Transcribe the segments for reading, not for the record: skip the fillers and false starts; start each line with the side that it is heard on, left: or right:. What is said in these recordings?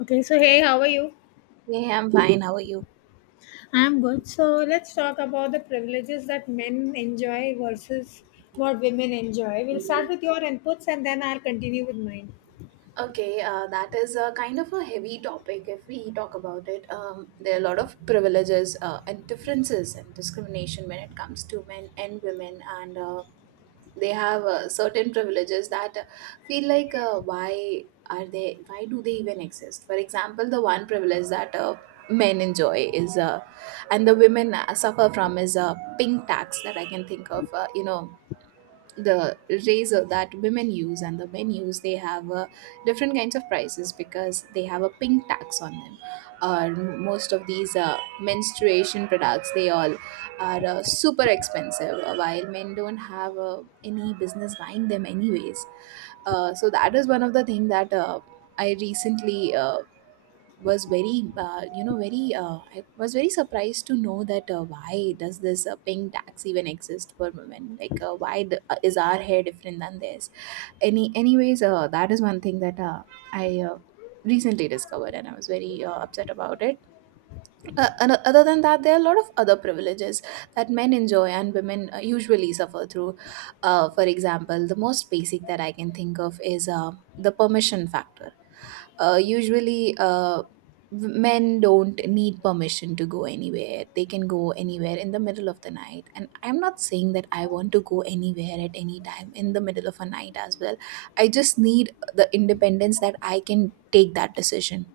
left: Okay, so hey, how are you?
right: Yeah, I'm fine. How are you?
left: I'm good. So let's talk about the privileges that men enjoy versus what women enjoy. We'll start with your inputs and then I'll continue with mine.
right: Okay, that is a kind of a heavy topic if we talk about it. There are a lot of privileges and differences and discrimination when it comes to men and women, and they have certain privileges that feel like why are they? Why do they even exist? For example, the one privilege that men enjoy is, and the women suffer from is a pink tax that I can think of. The razor that women use and the men use they have different kinds of prices because they have a pink tax on them. Most of these menstruation products they all are super expensive, while men don't have any business buying them anyways. So that is one of the thing that I recently, was very very I was very surprised to know that why does this pink tax even exist for women, like why the, is our hair different than theirs? Anyways, that is one thing that I recently discovered and I was very upset about it. And Other than that, there are a lot of other privileges that men enjoy and women usually suffer through. For example, the most basic that I can think of is the permission factor. Usually, men don't need permission to go anywhere. They can go anywhere in the middle of the night, and I'm not saying that I want to go anywhere at any time in the middle of a night as well. I just need the independence that I can take that decision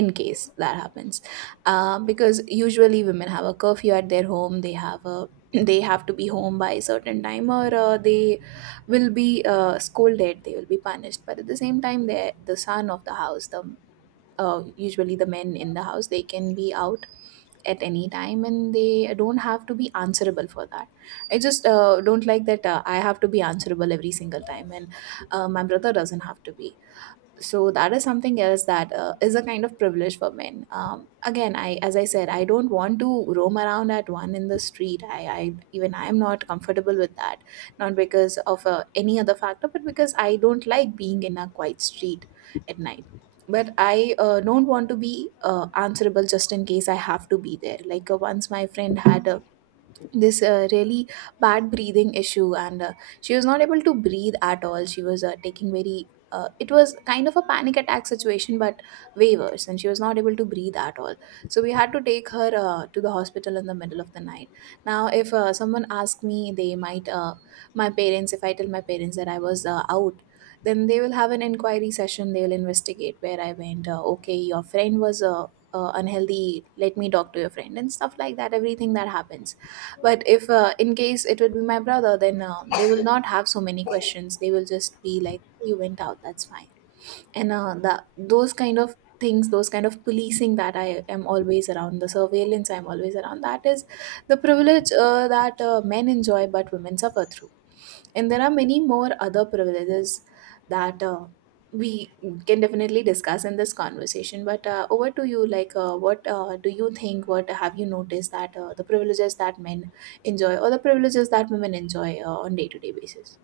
right: in case that happens, because usually women have a curfew at their home. They have a they have to be home by a certain time, or they will be scolded, they will be punished. But at the same time, the son of the house, the usually the men in the house, they can be out at any time and they don't have to be answerable for that. I just don't like that I have to be answerable every single time, and my brother doesn't have to be. So that is something else that is a kind of privilege for men. Again, I as I said, I don't want to roam around at one in the street. I even, I am not comfortable with that, not because of any other factor, but because I don't like being in a quiet street at night. But I don't want to be answerable just in case I have to be there. Like once my friend had a this really bad breathing issue, and she was not able to breathe at all. She was taking very it was kind of a panic attack situation, but way worse, and she was not able to breathe at all. So we had to take her to the hospital in the middle of the night. Now if someone asks me, they might my parents, if I tell my parents that I was out, then they will have an inquiry session. They will investigate where I went. Okay, your friend was unhealthy, let me talk to your friend, and stuff like that, everything that happens. But if in case it would be my brother, then they will not have so many questions. They will just be like, "You went out, that's fine." And that those kind of things, those kind of policing that I am always around, the surveillance I'm always around. That is the privilege that men enjoy, but women suffer through. And there are many more other privileges that we can definitely discuss in this conversation. But over to you, like, what do you think? What have you noticed that the privileges that men enjoy or the privileges that women enjoy on day to day basis?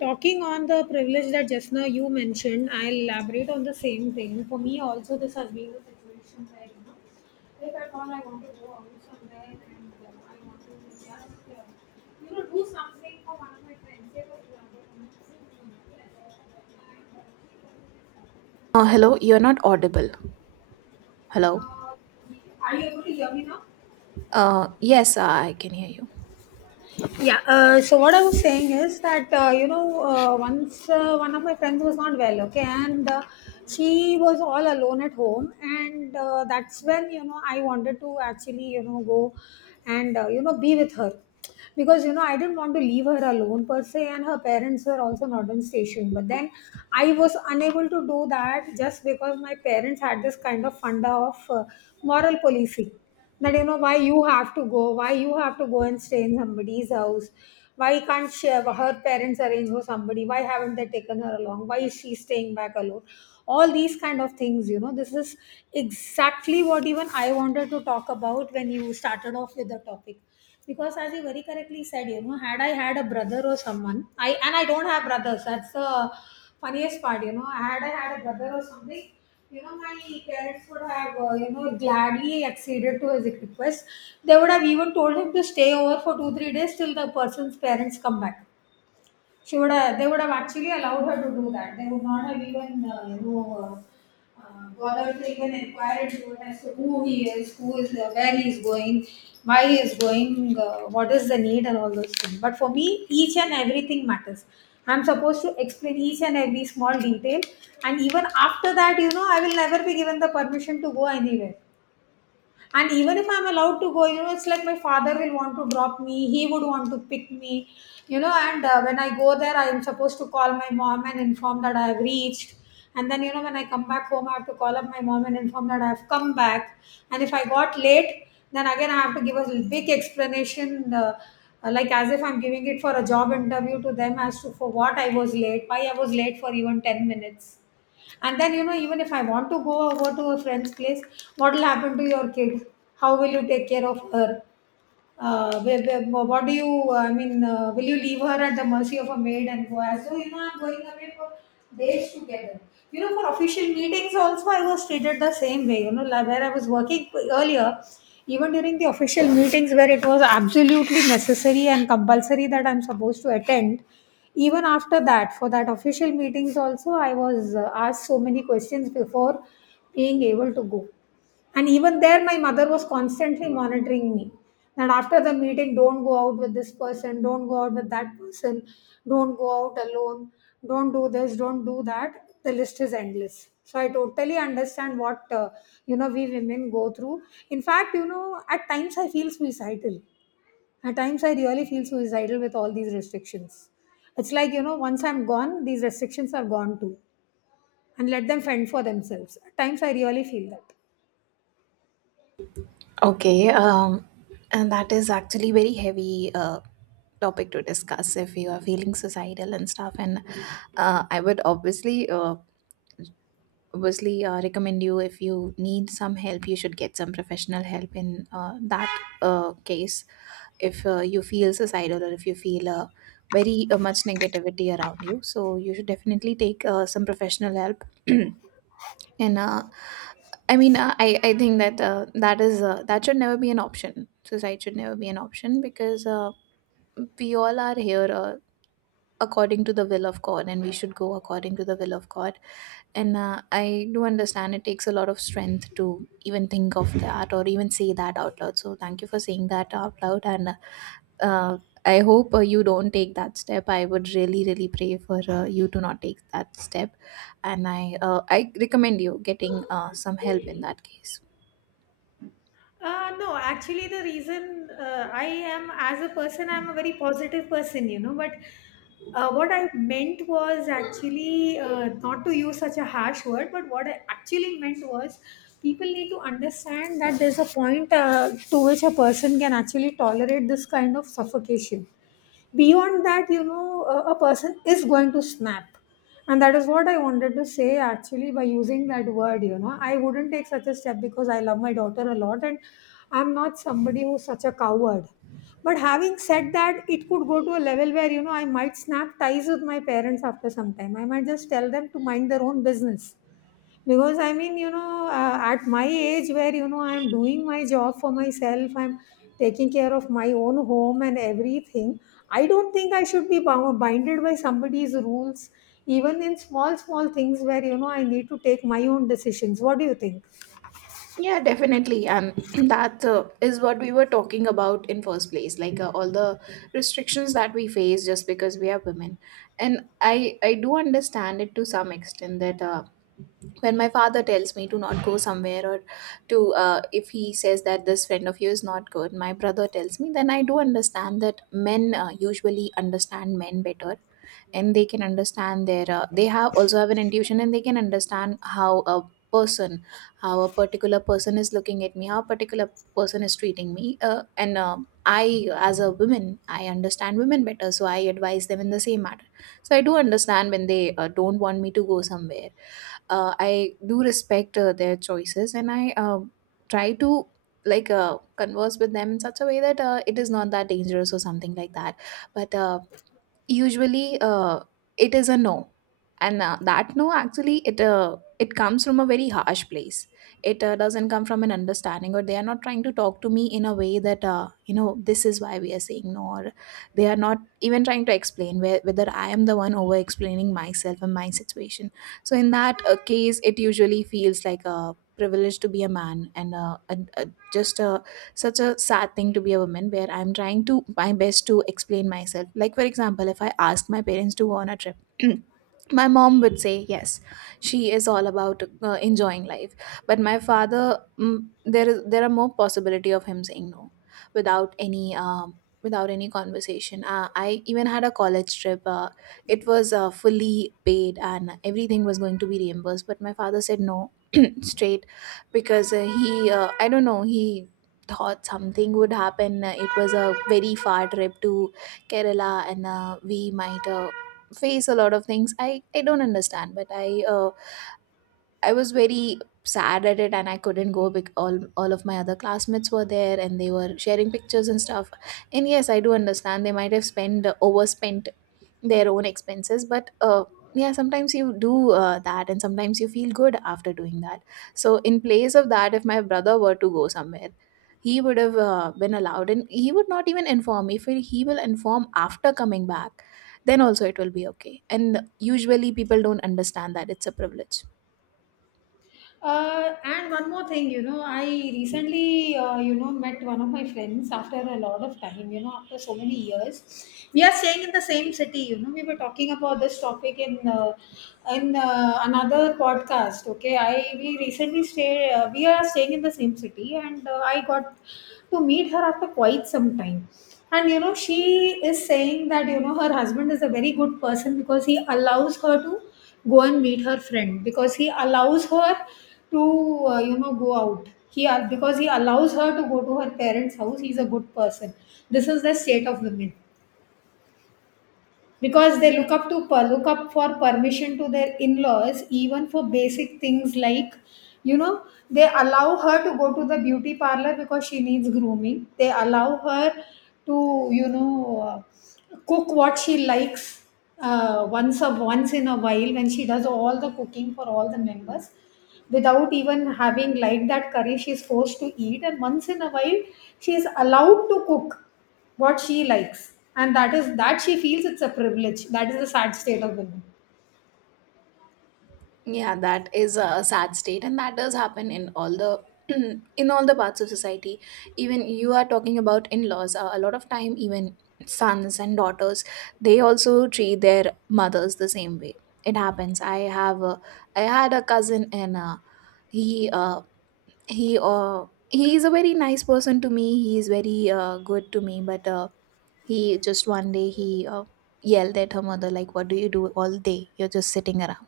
left: Talking on the privilege that just now you mentioned, I'll elaborate on the same thing. For me, also, this has been the situation where, if at all I want to go out somewhere and I want to just, do something for one of my friends, say, for example,
right: Hello, you're not audible. Hello.
left: are you able to hear me now?
right: Yes, I can hear you.
left: Yeah. So what I was saying is that once one of my friends was not well, okay, and she was all alone at home, and that's when I wanted to actually go and be with her because I didn't want to leave her alone per se, and her parents were also not in station. But then I was unable to do that just because my parents had this kind of funda of moral policing, that why you have to go, why you have to go and stay in somebody's house, why can't she, her parents arrange for somebody, why haven't they taken her along, why is she staying back alone. All these kind of things, this is exactly what even I wanted to talk about when you started off with the topic, because as you very correctly said, had I had a brother or someone, I, and I don't have brothers, that's the funniest part, had I had a brother or something, my parents would have gladly acceded to his request. They would have even told him to stay over for 2-3 days till the person's parents come back. She would have, they would have actually allowed her to do that. They would not have even, bothered to even inquire into it as to who he is, who is there, where he is going, why he is going, what is the need, and all those things. But for me, each and everything matters. I'm supposed to explain each and every small detail, and even after that, I will never be given the permission to go anywhere. And even if I'm allowed to go, it's like my father will want to drop me, he would want to pick me, you know, and when I go there, I am supposed to call my mom and inform that I have reached. And then, when I come back home, I have to call up my mom and inform that I have come back. And if I got late, then again, I have to give a big explanation, like as if I'm giving it for a job interview to them as to for what I was late, why I was late for even 10 minutes. And then, even if I want to go over to a friend's place, what will happen to your kid? How will you take care of her? Where, what do you, I mean, will you leave her at the mercy of a maid and go? So, I'm going away for days together. For official meetings also, I was treated the same way. Like where I was working earlier, even during the official meetings where it was absolutely necessary and compulsory that I'm supposed to attend, even after that, for that official meetings also, I was asked so many questions before being able to go. And even there, my mother was constantly monitoring me. That after the meeting, don't go out with this person, don't go out with that person, don't go out alone, don't do this, don't do that. The list is endless. So I totally understand what we women go through. In fact, at times I feel suicidal, at times, I really feel suicidal with all these restrictions. It's like, once I'm gone, these restrictions are gone too, and let them fend for themselves. At times, I really feel that.
right: Okay, and that is actually very heavy topic to discuss if you are feeling societal and stuff. And I would obviously recommend you, if you need some help, you should get some professional help in that case, if you feel suicidal or if you feel very much negativity around you. So you should definitely take some professional help. And uh, I think that that is that should never be an option. Suicide should never be an option, because we all are here according to the will of God, and we should go according to the will of God. And I do understand it takes a lot of strength to even think of that or even say that out loud. So thank you for saying that out loud. And uh, I hope you don't take that step. I would really, really pray for you to not take that step. And I recommend you getting some help in that case.
left: No, actually, the reason I am, as a person, I'm a very positive person, But what I meant was actually not to use such a harsh word, but what I actually meant was people need to understand that there's a point to which a person can actually tolerate this kind of suffocation. Beyond that, a person is going to snap. And that is what I wanted to say actually by using that word, I wouldn't take such a step because I love my daughter a lot and I'm not somebody who's such a coward. But having said that, it could go to a level where, I might snap ties with my parents after some time. I might just tell them to mind their own business, because I mean at my age where I'm doing my job for myself, I'm taking care of my own home and everything, I don't think I should be bound binded by somebody's rules, even in small small things where I need to take my own decisions. What do you think?
right: Yeah, definitely. And that is what we were talking about in first place, like all the restrictions that we face just because we are women. And I do understand it to some extent that when my father tells me to not go somewhere, or to if he says that this friend of yours is not good, my brother tells me, then I do understand that men usually understand men better, and they can understand their they have also have an intuition, and they can understand how a person, how a particular person is looking at me, how a particular person is treating me. And I as a woman, I understand women better, so I advise them in the same matter. So I do understand when they don't want me to go somewhere. I do respect their choices, and I try to, like converse with them in such a way that it is not that dangerous or something like that. But usually it is a no. And that no, actually, it it comes from a very harsh place. It doesn't come from an understanding, or they are not trying to talk to me in a way that, you know, this is why we are saying no, or they are not even trying to explain whether I am the one over explaining myself and my situation. So in that case, it usually feels like a privilege to be a man, and just a such a sad thing to be a woman, where I'm trying to my best to explain myself. Like for example, if I ask my parents to go on a trip, my mom would say yes. She is all about enjoying life. But my father, there are more possibility of him saying no without any without any conversation. I even had a college trip. It was fully paid and everything was going to be reimbursed, but my father said no, straight. Because he I don't know, he thought something would happen. It was a very far trip to Kerala, and we might face a lot of things. I don't understand, but uh, I was very sad at it, and I couldn't go because all of my other classmates were there, and they were sharing pictures and stuff. And yes, I do understand they might have spent, overspent their own expenses, but yeah, sometimes you do that, and sometimes you feel good after doing that. So in place of that, if my brother were to go somewhere, he would have been allowed, and he would not even inform. If he will inform after coming back, then also it will be okay. And usually people don't understand that it's a privilege.
left: And one more thing, I recently, met one of my friends after a lot of time, after so many years. We are staying in the same city, We were talking about this topic in another podcast. Okay, I we recently stay. We are staying in the same city, and I got to meet her after quite some time. And she is saying that her husband is a very good person because he allows her to go and meet her friend, because he allows her to go out, because he allows her to go to her parents house, he's a good person. This is the state of women, because they look up for permission to their in-laws even for basic things, like you know they allow her to go to the beauty parlor because she needs grooming, they allow her to uh, cook what she likes. Once in a while when she does all the cooking for all the members without even having liked that curry, she's forced to eat, and once in a while she is allowed to cook what she likes, and that is that she feels it's a privilege. That is the sad state of women,
right: Yeah, that is a sad state, and that does happen in all the in all the parts of society. Even you are talking about in-laws. A lot of time, even sons and daughters, they also treat their mothers the same way. It happens. I had a cousin, and he uh, he is a very nice person to me. He is very good to me, but he just one day he yelled at her mother like, "What do you do all day? You're just sitting around,"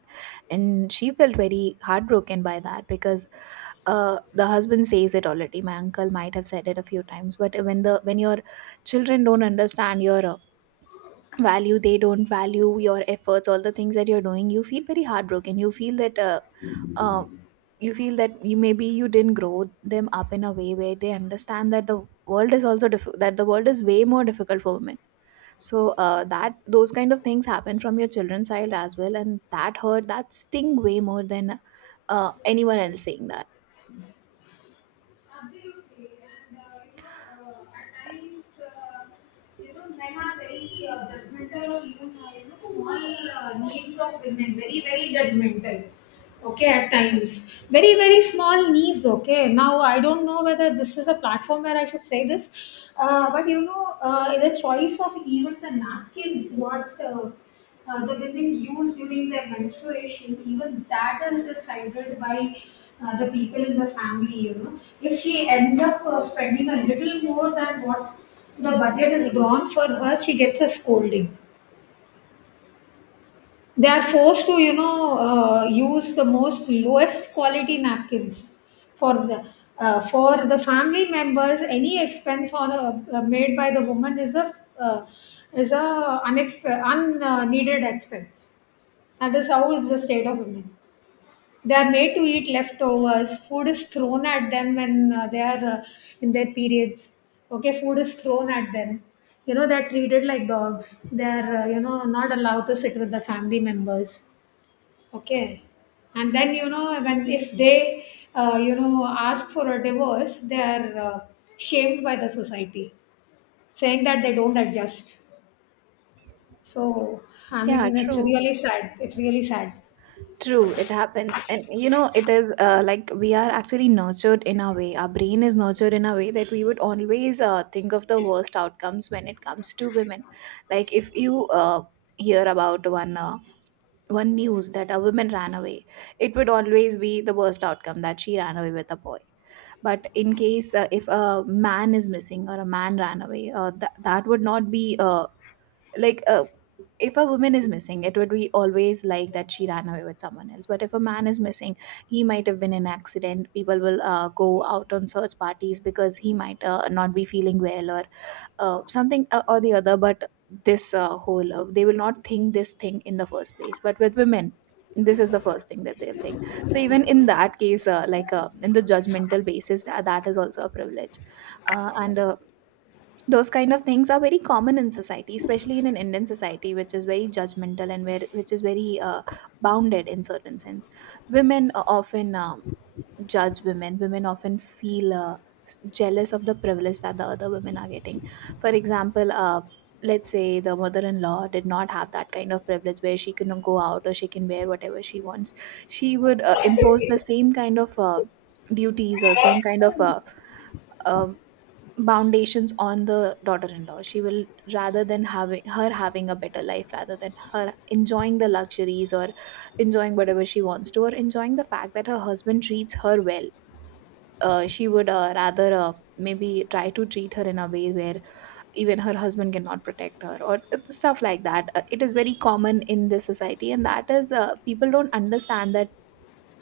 right: and she felt very heartbroken by that because the husband says it already. My uncle might have said it a few times, but when your children don't understand your value, they don't value your efforts, all the things that you're doing. You feel very heartbroken. You feel that uh, you feel that you maybe you didn't grow them up in a way where they understand that the world is also that the world is way more difficult for women. So that those kind of things happen from your children's side as well, and that hurt, that sting way more than anyone else saying that.
left: the needs of women. Very very judgmental, okay, at times. Very very small needs, okay. Now I don't know whether this is a platform where I should say this. But the choice of even the napkins, what the women use during their menstruation, even that is decided by the people in the family. If she ends up spending a little more than what the budget is drawn for her, she gets a scolding. They are forced to use the most lowest quality napkins for the for the family members. Any expense on a, made by the woman is uh, a unneeded expense. That is how is the state of women. They are made to eat leftovers, food is thrown at them when they are in their periods, okay. Food is thrown at them, they're treated like dogs, they're not allowed to sit with the family members. Okay. And then, when if they, ask for a divorce, they are shamed by the society, saying that they don't adjust. So, I
right: Yeah,
left: mean, it's
right: true.
left: really sad. It's really sad.
right: True, it happens, and you know it is like we are actually nurtured in a way, our brain is nurtured in a way that we would always think of the worst outcomes when it comes to women. Like if you hear about one news that a woman ran away, it would always be the worst outcome that she ran away with a boy. But in case if a man is missing or a man ran away, that would not be like uh, if a woman is missing, it would be always like that she ran away with someone else. But if a man is missing, he might have been in an accident. People will go out on search parties because he might not be feeling well, or something or the other. But this whole they will not think this thing in the first place, but with women, this is the first thing that they'll think. So even in that case, in the judgmental basis, that is also a privilege. And Those kind of things are very common in society, especially in an Indian society, which is very judgmental, and where which is very bounded in certain sense. Women often judge Women often feel jealous of the privilege that the other women are getting. For example, let's say the mother-in-law did not have that kind of privilege where she can go out or she can wear whatever she wants. She would impose the same kind of duties or same kind of uh, foundations on the daughter-in-law. She will, rather than having her having a better life, rather than her enjoying the luxuries or enjoying whatever she wants to, or enjoying the fact that her husband treats her well, she would rather maybe try to treat her in a way where even her husband cannot protect her or stuff like that. It is very common in this society, and that is people don't understand that.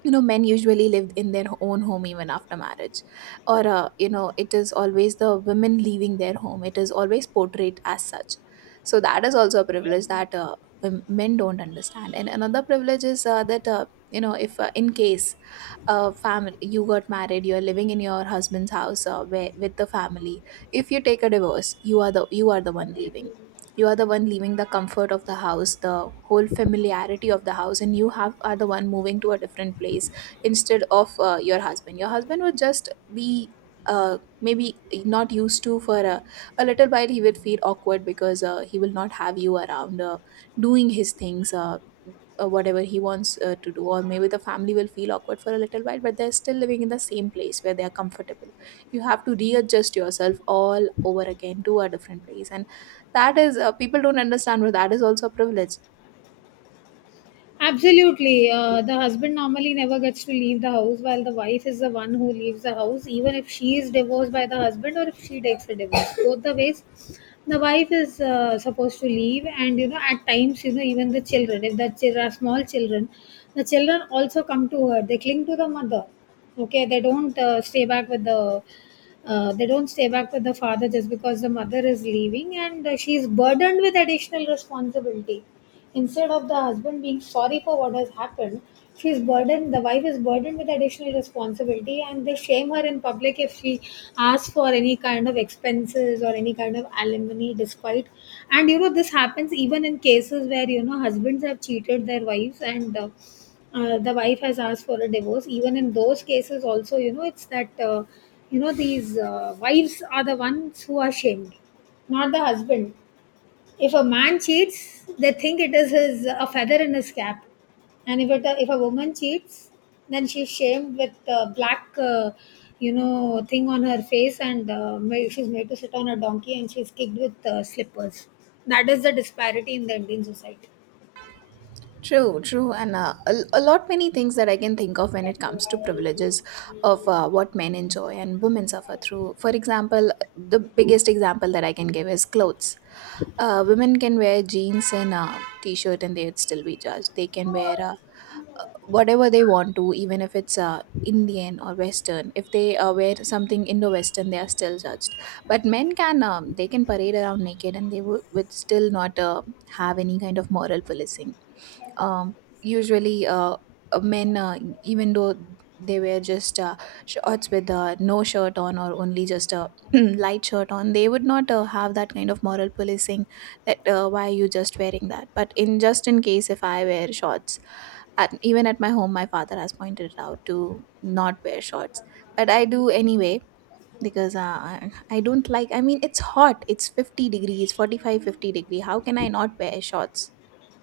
right: You know, men usually lived in their own home even after marriage, or you know, it is always the women leaving their home. It is always portrayed as such. So that is also a privilege that men don't understand. And another privilege is that you know, if in case family, you got married, you're living in your husband's house where, with the family, if you take a divorce, you are the, you are the one leaving. You are the one leaving the comfort of the house, the whole familiarity of the house, and you have are the one moving to a different place, instead of your husband. Your husband would just be maybe not used to for a little while. He will feel awkward because he will not have you around doing his things, whatever he wants to do. Or maybe the family will feel awkward for a little while, but they're still living in the same place where they are comfortable. You have to readjust yourself all over again to a different place, and that is people don't understand, but that is also a privilege.
left: Absolutely. The husband normally never gets to leave the house, while the wife is the one who leaves the house, even if she is divorced by the husband or if she takes a divorce. Both the ways, the wife is supposed to leave, and you know, at times, you know, even the children, if the children are small children, the children also come to her, they cling to the mother. Okay, they don't stay back with the they don't stay back with the father just because the mother is leaving, and she is burdened with additional responsibility instead of the husband being sorry for what has happened. She is burdened The wife is burdened with additional responsibility, and they shame her in public if she asks for any kind of expenses or any kind of alimony despite. And you know, this happens even in cases where, you know, husbands have cheated their wives, and the wife has asked for a divorce. Even in those cases also, you know, it's that, you know, these wives are the ones who are shamed, not the husband. If a man cheats, they think it is his a feather in his cap. And if a woman cheats, then she's shamed with black, thing on her face, and she's made to sit on a donkey and she's kicked with slippers. That is the disparity in the Indian society.
right: True, true, and a lot many things that I can think of when it comes to privileges of what men enjoy and women suffer through. For example, the biggest example that I can give is clothes. Women can wear jeans and a t-shirt and they'd still be judged. They can wear whatever they want to, even if it's Indian or Western. If they wear something Indo-Western, they are still judged. But men can they can parade around naked and they would still not have any kind of moral policing. Usually Men, even though they wear just shorts with no shirt on, or only just a light shirt on, they would not have that kind of moral policing that why are you just wearing that. But in just in case if I wear shorts, at, even at my home, my father has pointed it out to not wear shorts, but I do anyway because I don't like, I mean it's hot, it's 50 degrees 45, 50 degree, how can I not wear shorts?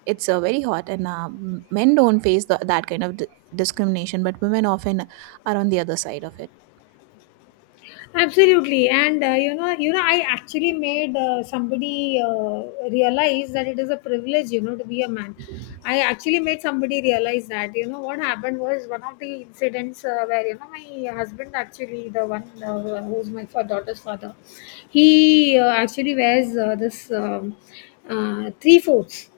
right: It's very hot, and men don't face that kind of discrimination, but women often are on the other side of it.
left: Absolutely, and I actually made somebody realize that it is a privilege, you know, to be a man. I actually made somebody realize that. You know, what happened was one of the incidents where, you know, my husband actually, the one who's my daughter's father, he actually wears this, three fourths.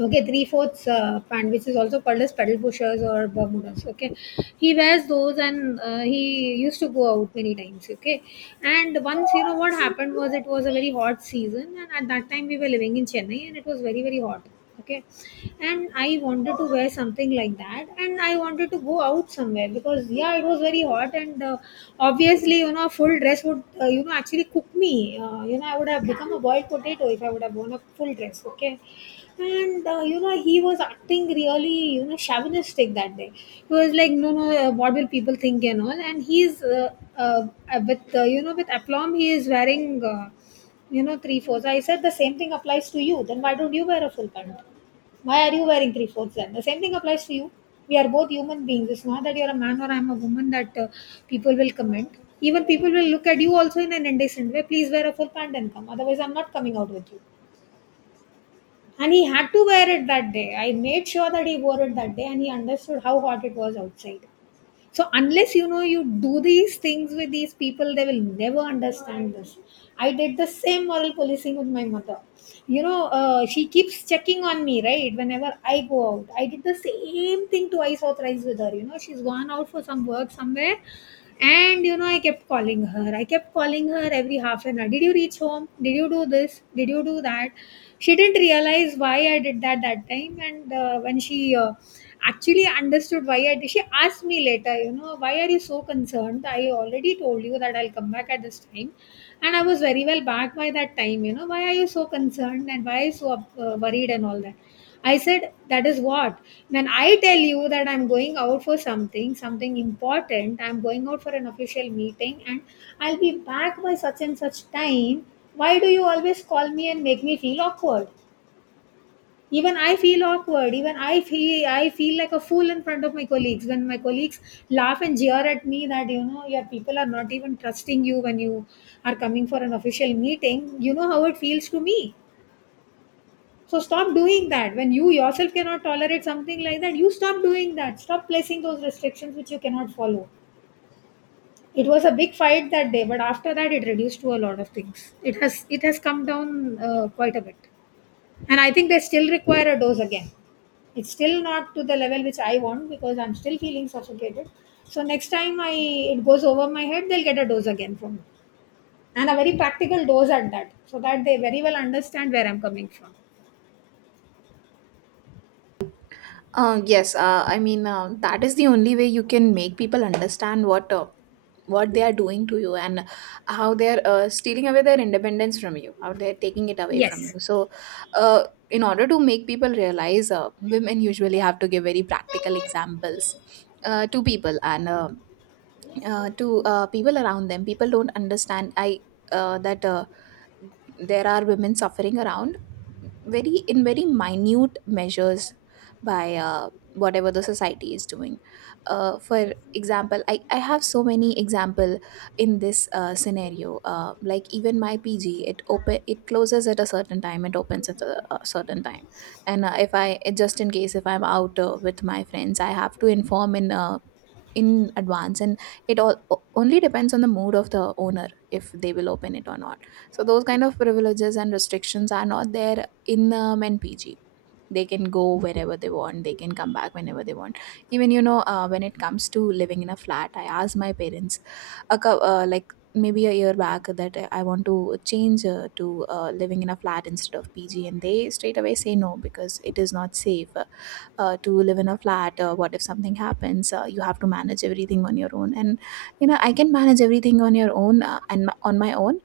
left: Okay, three fourths pant, which is also called as pedal pushers or bermudas. Okay, he wears those, and he used to go out many times. Okay, and once, you know, what happened was it was a very hot season, and at that time we were living in Chennai, and it was very very hot. Okay, and I wanted to wear something like that, and I wanted to go out somewhere because, yeah, it was very hot, and obviously, you know, a full dress would you know, actually cook me. You know, I would have become a boiled potato if I would have worn a full dress. Okay, and you know, he was acting really, you know, chauvinistic that day. He was like, no no, what will people think and all. And he's uh, with you know, with aplomb, he is wearing, uh, you know, three fourths. I said, the same thing applies to you. Then why don't you wear a full pant? Why are you wearing three fourths? Then the same thing applies to you. We are both human beings. It's not that you're a man or I'm a woman that people will comment. Even people will look at you also in an indecent way. Please wear a full pant and come, otherwise I'm not coming out with you. And he had to wear it that day. I made sure that he wore it that day, and he understood how hot it was outside. So unless, you know, you do these things with these people, they will never understand this. I did the same moral policing with my mother. You know, she keeps checking on me, right? Whenever I go out, I did the same thing twice or thrice with her. You know, she's gone out for some work somewhere, and you know, I kept calling her. I kept calling her every half an hour. Did you reach home? Did you do this? Did you do that? She didn't realize why I did that that time, and when she actually understood why I did. She asked me later, you know, why are you so concerned? I already told you that I'll come back at this time. And I was very well back by that time. You know, why are you so concerned and why are you so worried and all that? I said, that is what? When I tell you that I'm going out for something, something important, I'm going out for an official meeting and I'll be back by such and such time, why do you always call me and make me feel awkward? Even I feel awkward. Even I feel like a fool in front of my colleagues when my colleagues laugh and jeer at me that, you know, your people are not even trusting you when you are coming for an official meeting. You know how it feels to me. So stop doing that. When you yourself cannot tolerate something like that, you stop doing that. Stop placing those restrictions which you cannot follow. It was a big fight that day, but after that, it reduced to a lot of things. It has come down quite a bit, and I think they still require a dose again. It's still not to the level which I want because I'm still feeling suffocated. So next time, I it goes over my head, they'll get a dose again from me, and a very practical dose at that, so that they very well understand where I'm coming from.
right: Uh, yes, I mean, that is the only way you can make people understand what they are doing to you, and how they're stealing away their independence from you, how they're taking it away from
left: Yes.
right: you. So uh, in order to make people realize, women usually have to give very practical examples to people, and to people around them. People don't understand, I that there are women suffering around, very in very minute measures, by whatever the society is doing. Uh, for example, I have so many example in this scenario. Uh, like even my pg, it closes at a certain time, it opens at a certain time, and if I just in case if I'm out with my friends, I have to inform in advance, and it all only depends on the mood of the owner if they will open it or not. So those kind of privileges and restrictions are not there in npg. They can go wherever they want, they can come back whenever they want. Even you know, when it comes to living in a flat, I asked my parents a like maybe a year back, that I want to change to living in a flat instead of PG, and they straight away say no, because it is not safe, to live in a flat. What if something happens? You have to manage everything on your own, and you know, I can manage everything on your own, on my own,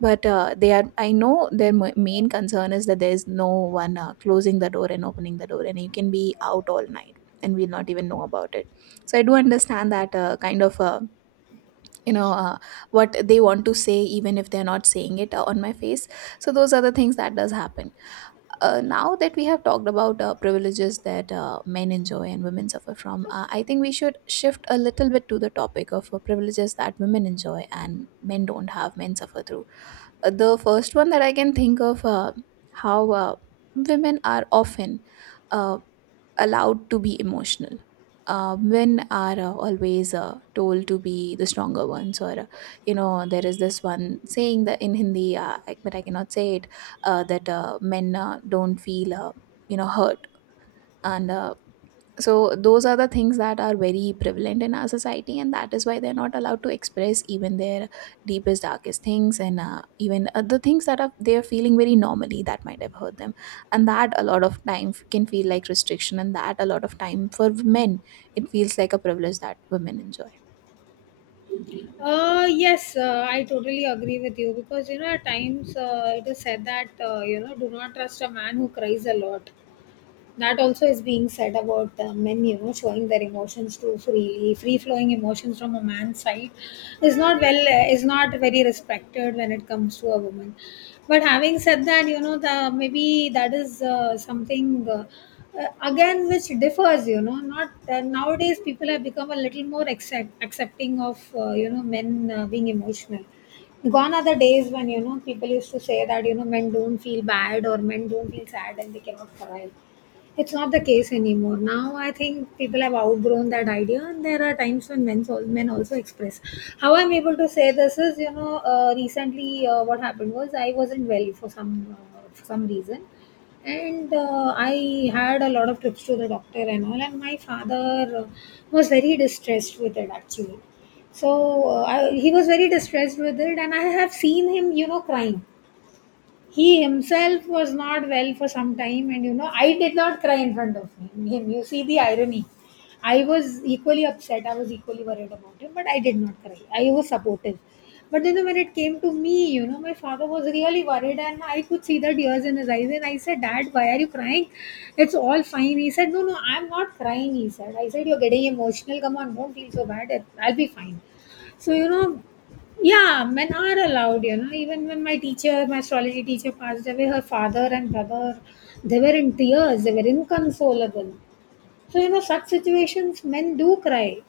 right: but they are. I know their main concern is that there is no one closing the door and opening the door, and you can be out all night, and we'll not even know about it. So I do understand that kind of. You know, what they want to say even if they're not saying it on my face. So those are the things that does happen. Uh, now that we have talked about privileges that men enjoy and women suffer from, I think we should shift a little bit to the topic of privileges that women enjoy and men don't have, men suffer through. The first one that I can think of, how women are often uh, allowed to be emotional. Men are always told to be the stronger ones, or you know, there is this one saying that in Hindi, but I cannot say it, that men don't feel you know, hurt. And so those are the things that are very prevalent in our society, and that is why they're not allowed to express even their deepest darkest things, and even the things that are they are feeling very normally that might have hurt them. And that a lot of time can feel like restriction, and that a lot of time for men, it feels like a privilege that women enjoy.
left: Yes, I totally agree with you because, you know, at times it is said that, you know, do not trust a man who cries a lot. That also is being said about men, you know, showing their emotions too freely. Free flowing emotions from a man's side is not well is not very respected when it comes to a woman. But having said that, you know, the maybe that is something. Again, which differs, you know, not nowadays people have become a little more accepting of you know, men being emotional. Gone are the days when, you know, people used to say that, you know, men don't feel bad or men don't feel sad and they cannot cry. It's not the case anymore now. I think people have outgrown that idea, and there are times when men also express. How I'm able to say this is, you know, recently what happened was I wasn't well for some reason. And I had a lot of trips to the doctor and all, and my father was very distressed with it, actually. So he was very distressed with it, and I have seen him, you know, crying. He himself was not well for some time, and you know, I did not cry in front of him. You see the irony. I was equally upset, I was equally worried about him, but I did not cry, I was supportive. But then when it came to me, you know, my father was really worried, and I could see the tears in his eyes, and I said, dad, why are you crying? It's all fine. He said, no no, I'm not crying, he said. I said, you're getting emotional, come on, don't feel so bad. I'll be fine. So you know, yeah, men are allowed, you know. Even when my teacher, my astrology teacher passed away, her father and brother, they were in tears, they were inconsolable. So, you know, such situations, men do cry.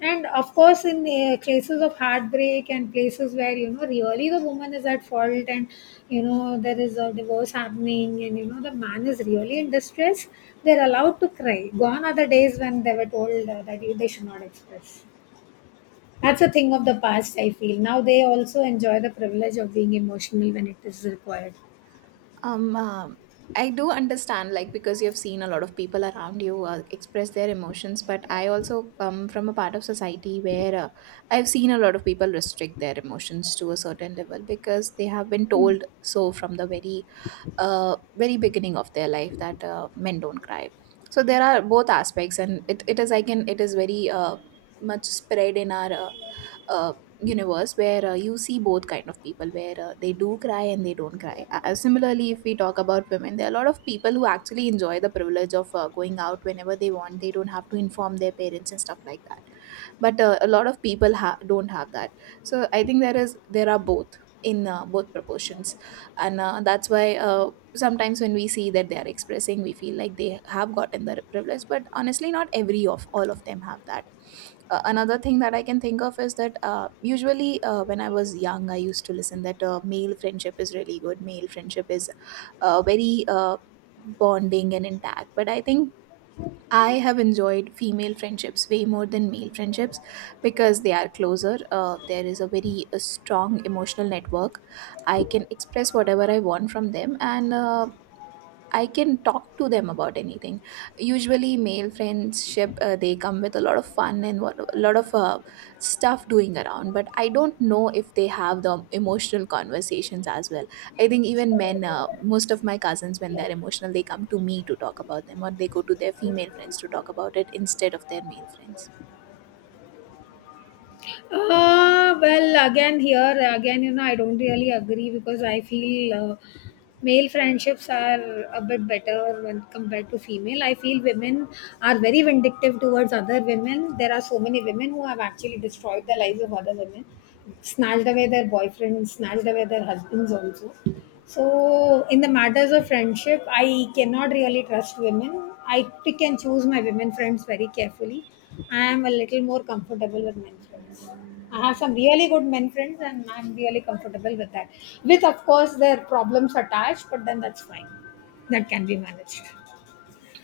left: And of course, in cases of heartbreak and places where, you know, really the woman is at fault, and, you know, there is a divorce happening and, you know, the man is really in distress, they're allowed to cry. Gone are the days when they were told that they should not express. That's a thing of the past, I feel. Now they also enjoy the privilege of being emotional when it is required.
right: Um, um, I do understand, like, because you've seen a lot of people around you express their emotions, but I also come from a part of society where I've seen a lot of people restrict their emotions to a certain level, because they have been told so from the very very beginning of their life, that men don't cry. So there are both aspects, and it is, I can, it is very much spread in our uh, universe, where you see both kind of people, where they do cry and they don't cry. Uh, similarly, if we talk about women, there are a lot of people who actually enjoy the privilege of going out whenever they want, they don't have to inform their parents and stuff like that. But a lot of people don't have that. So I think there is, there are both in both proportions. And that's why sometimes when we see that they are expressing, we feel like they have gotten the privilege, but honestly, not every of all of them have that. Uh, another thing that I can think of is that usually when I was young, I used to listen that male friendship is really good, male friendship is very bonding and intact. But I think I have enjoyed female friendships way more than male friendships, because they are closer. There is a very strong emotional network. I can express whatever I want from them, and I can talk to them about anything. Usually, male friendship, they come with a lot of fun and what, a lot of stuff doing around. But I don't know if they have the emotional conversations as well. I think even men, most of my cousins, when they're emotional, they come to me to talk about them, or they go to their female friends to talk about it instead of their male friends.
left: Well, again, here, again, you know, I don't really agree because I feel male friendships are a bit better when compared to female. I feel women are very vindictive towards other women. There are so many women who have actually destroyed the lives of other women, snatched away their boyfriends, snatched away their husbands also. So, in the matters of friendship, I cannot really trust women. I pick and choose my women friends very carefully. I am a little more comfortable with men friends. I have some really good men friends, and I'm really comfortable with that. With, of course, their problems attached, but then that's fine. That can be managed.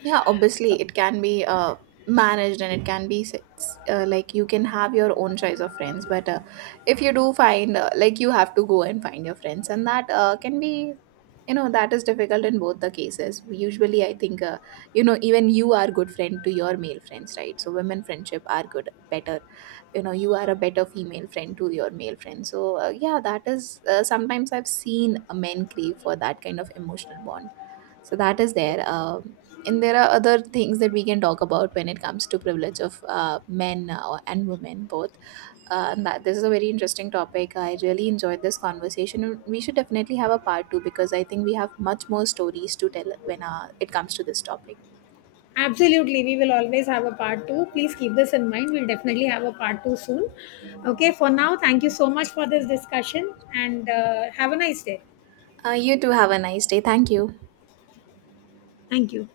right: Yeah, obviously it can be managed, and it can be like you can have your own choice of friends. But if you do find like you have to go and find your friends, and that can be, you know, that is difficult in both the cases. Usually I think, you know, even you are good friend to your male friends, right? So women friendship are good better, you know, you are a better female friend to your male friend. So yeah, that is sometimes I've seen men crave for that kind of emotional bond. So that is there. And there are other things that we can talk about when it comes to privilege of men and women both. And that, this is a very interesting topic. I really enjoyed this conversation, and we should definitely have a part two, because I think we have much more stories to tell when it comes to this topic.
left: Absolutely, we will always have a part two. Please keep this in mind. We'll definitely have a part two soon. Okay, for now, thank you so much for this discussion, and have a nice day.
right: Uh, you too, have a nice day. Thank you.
left: Thank you.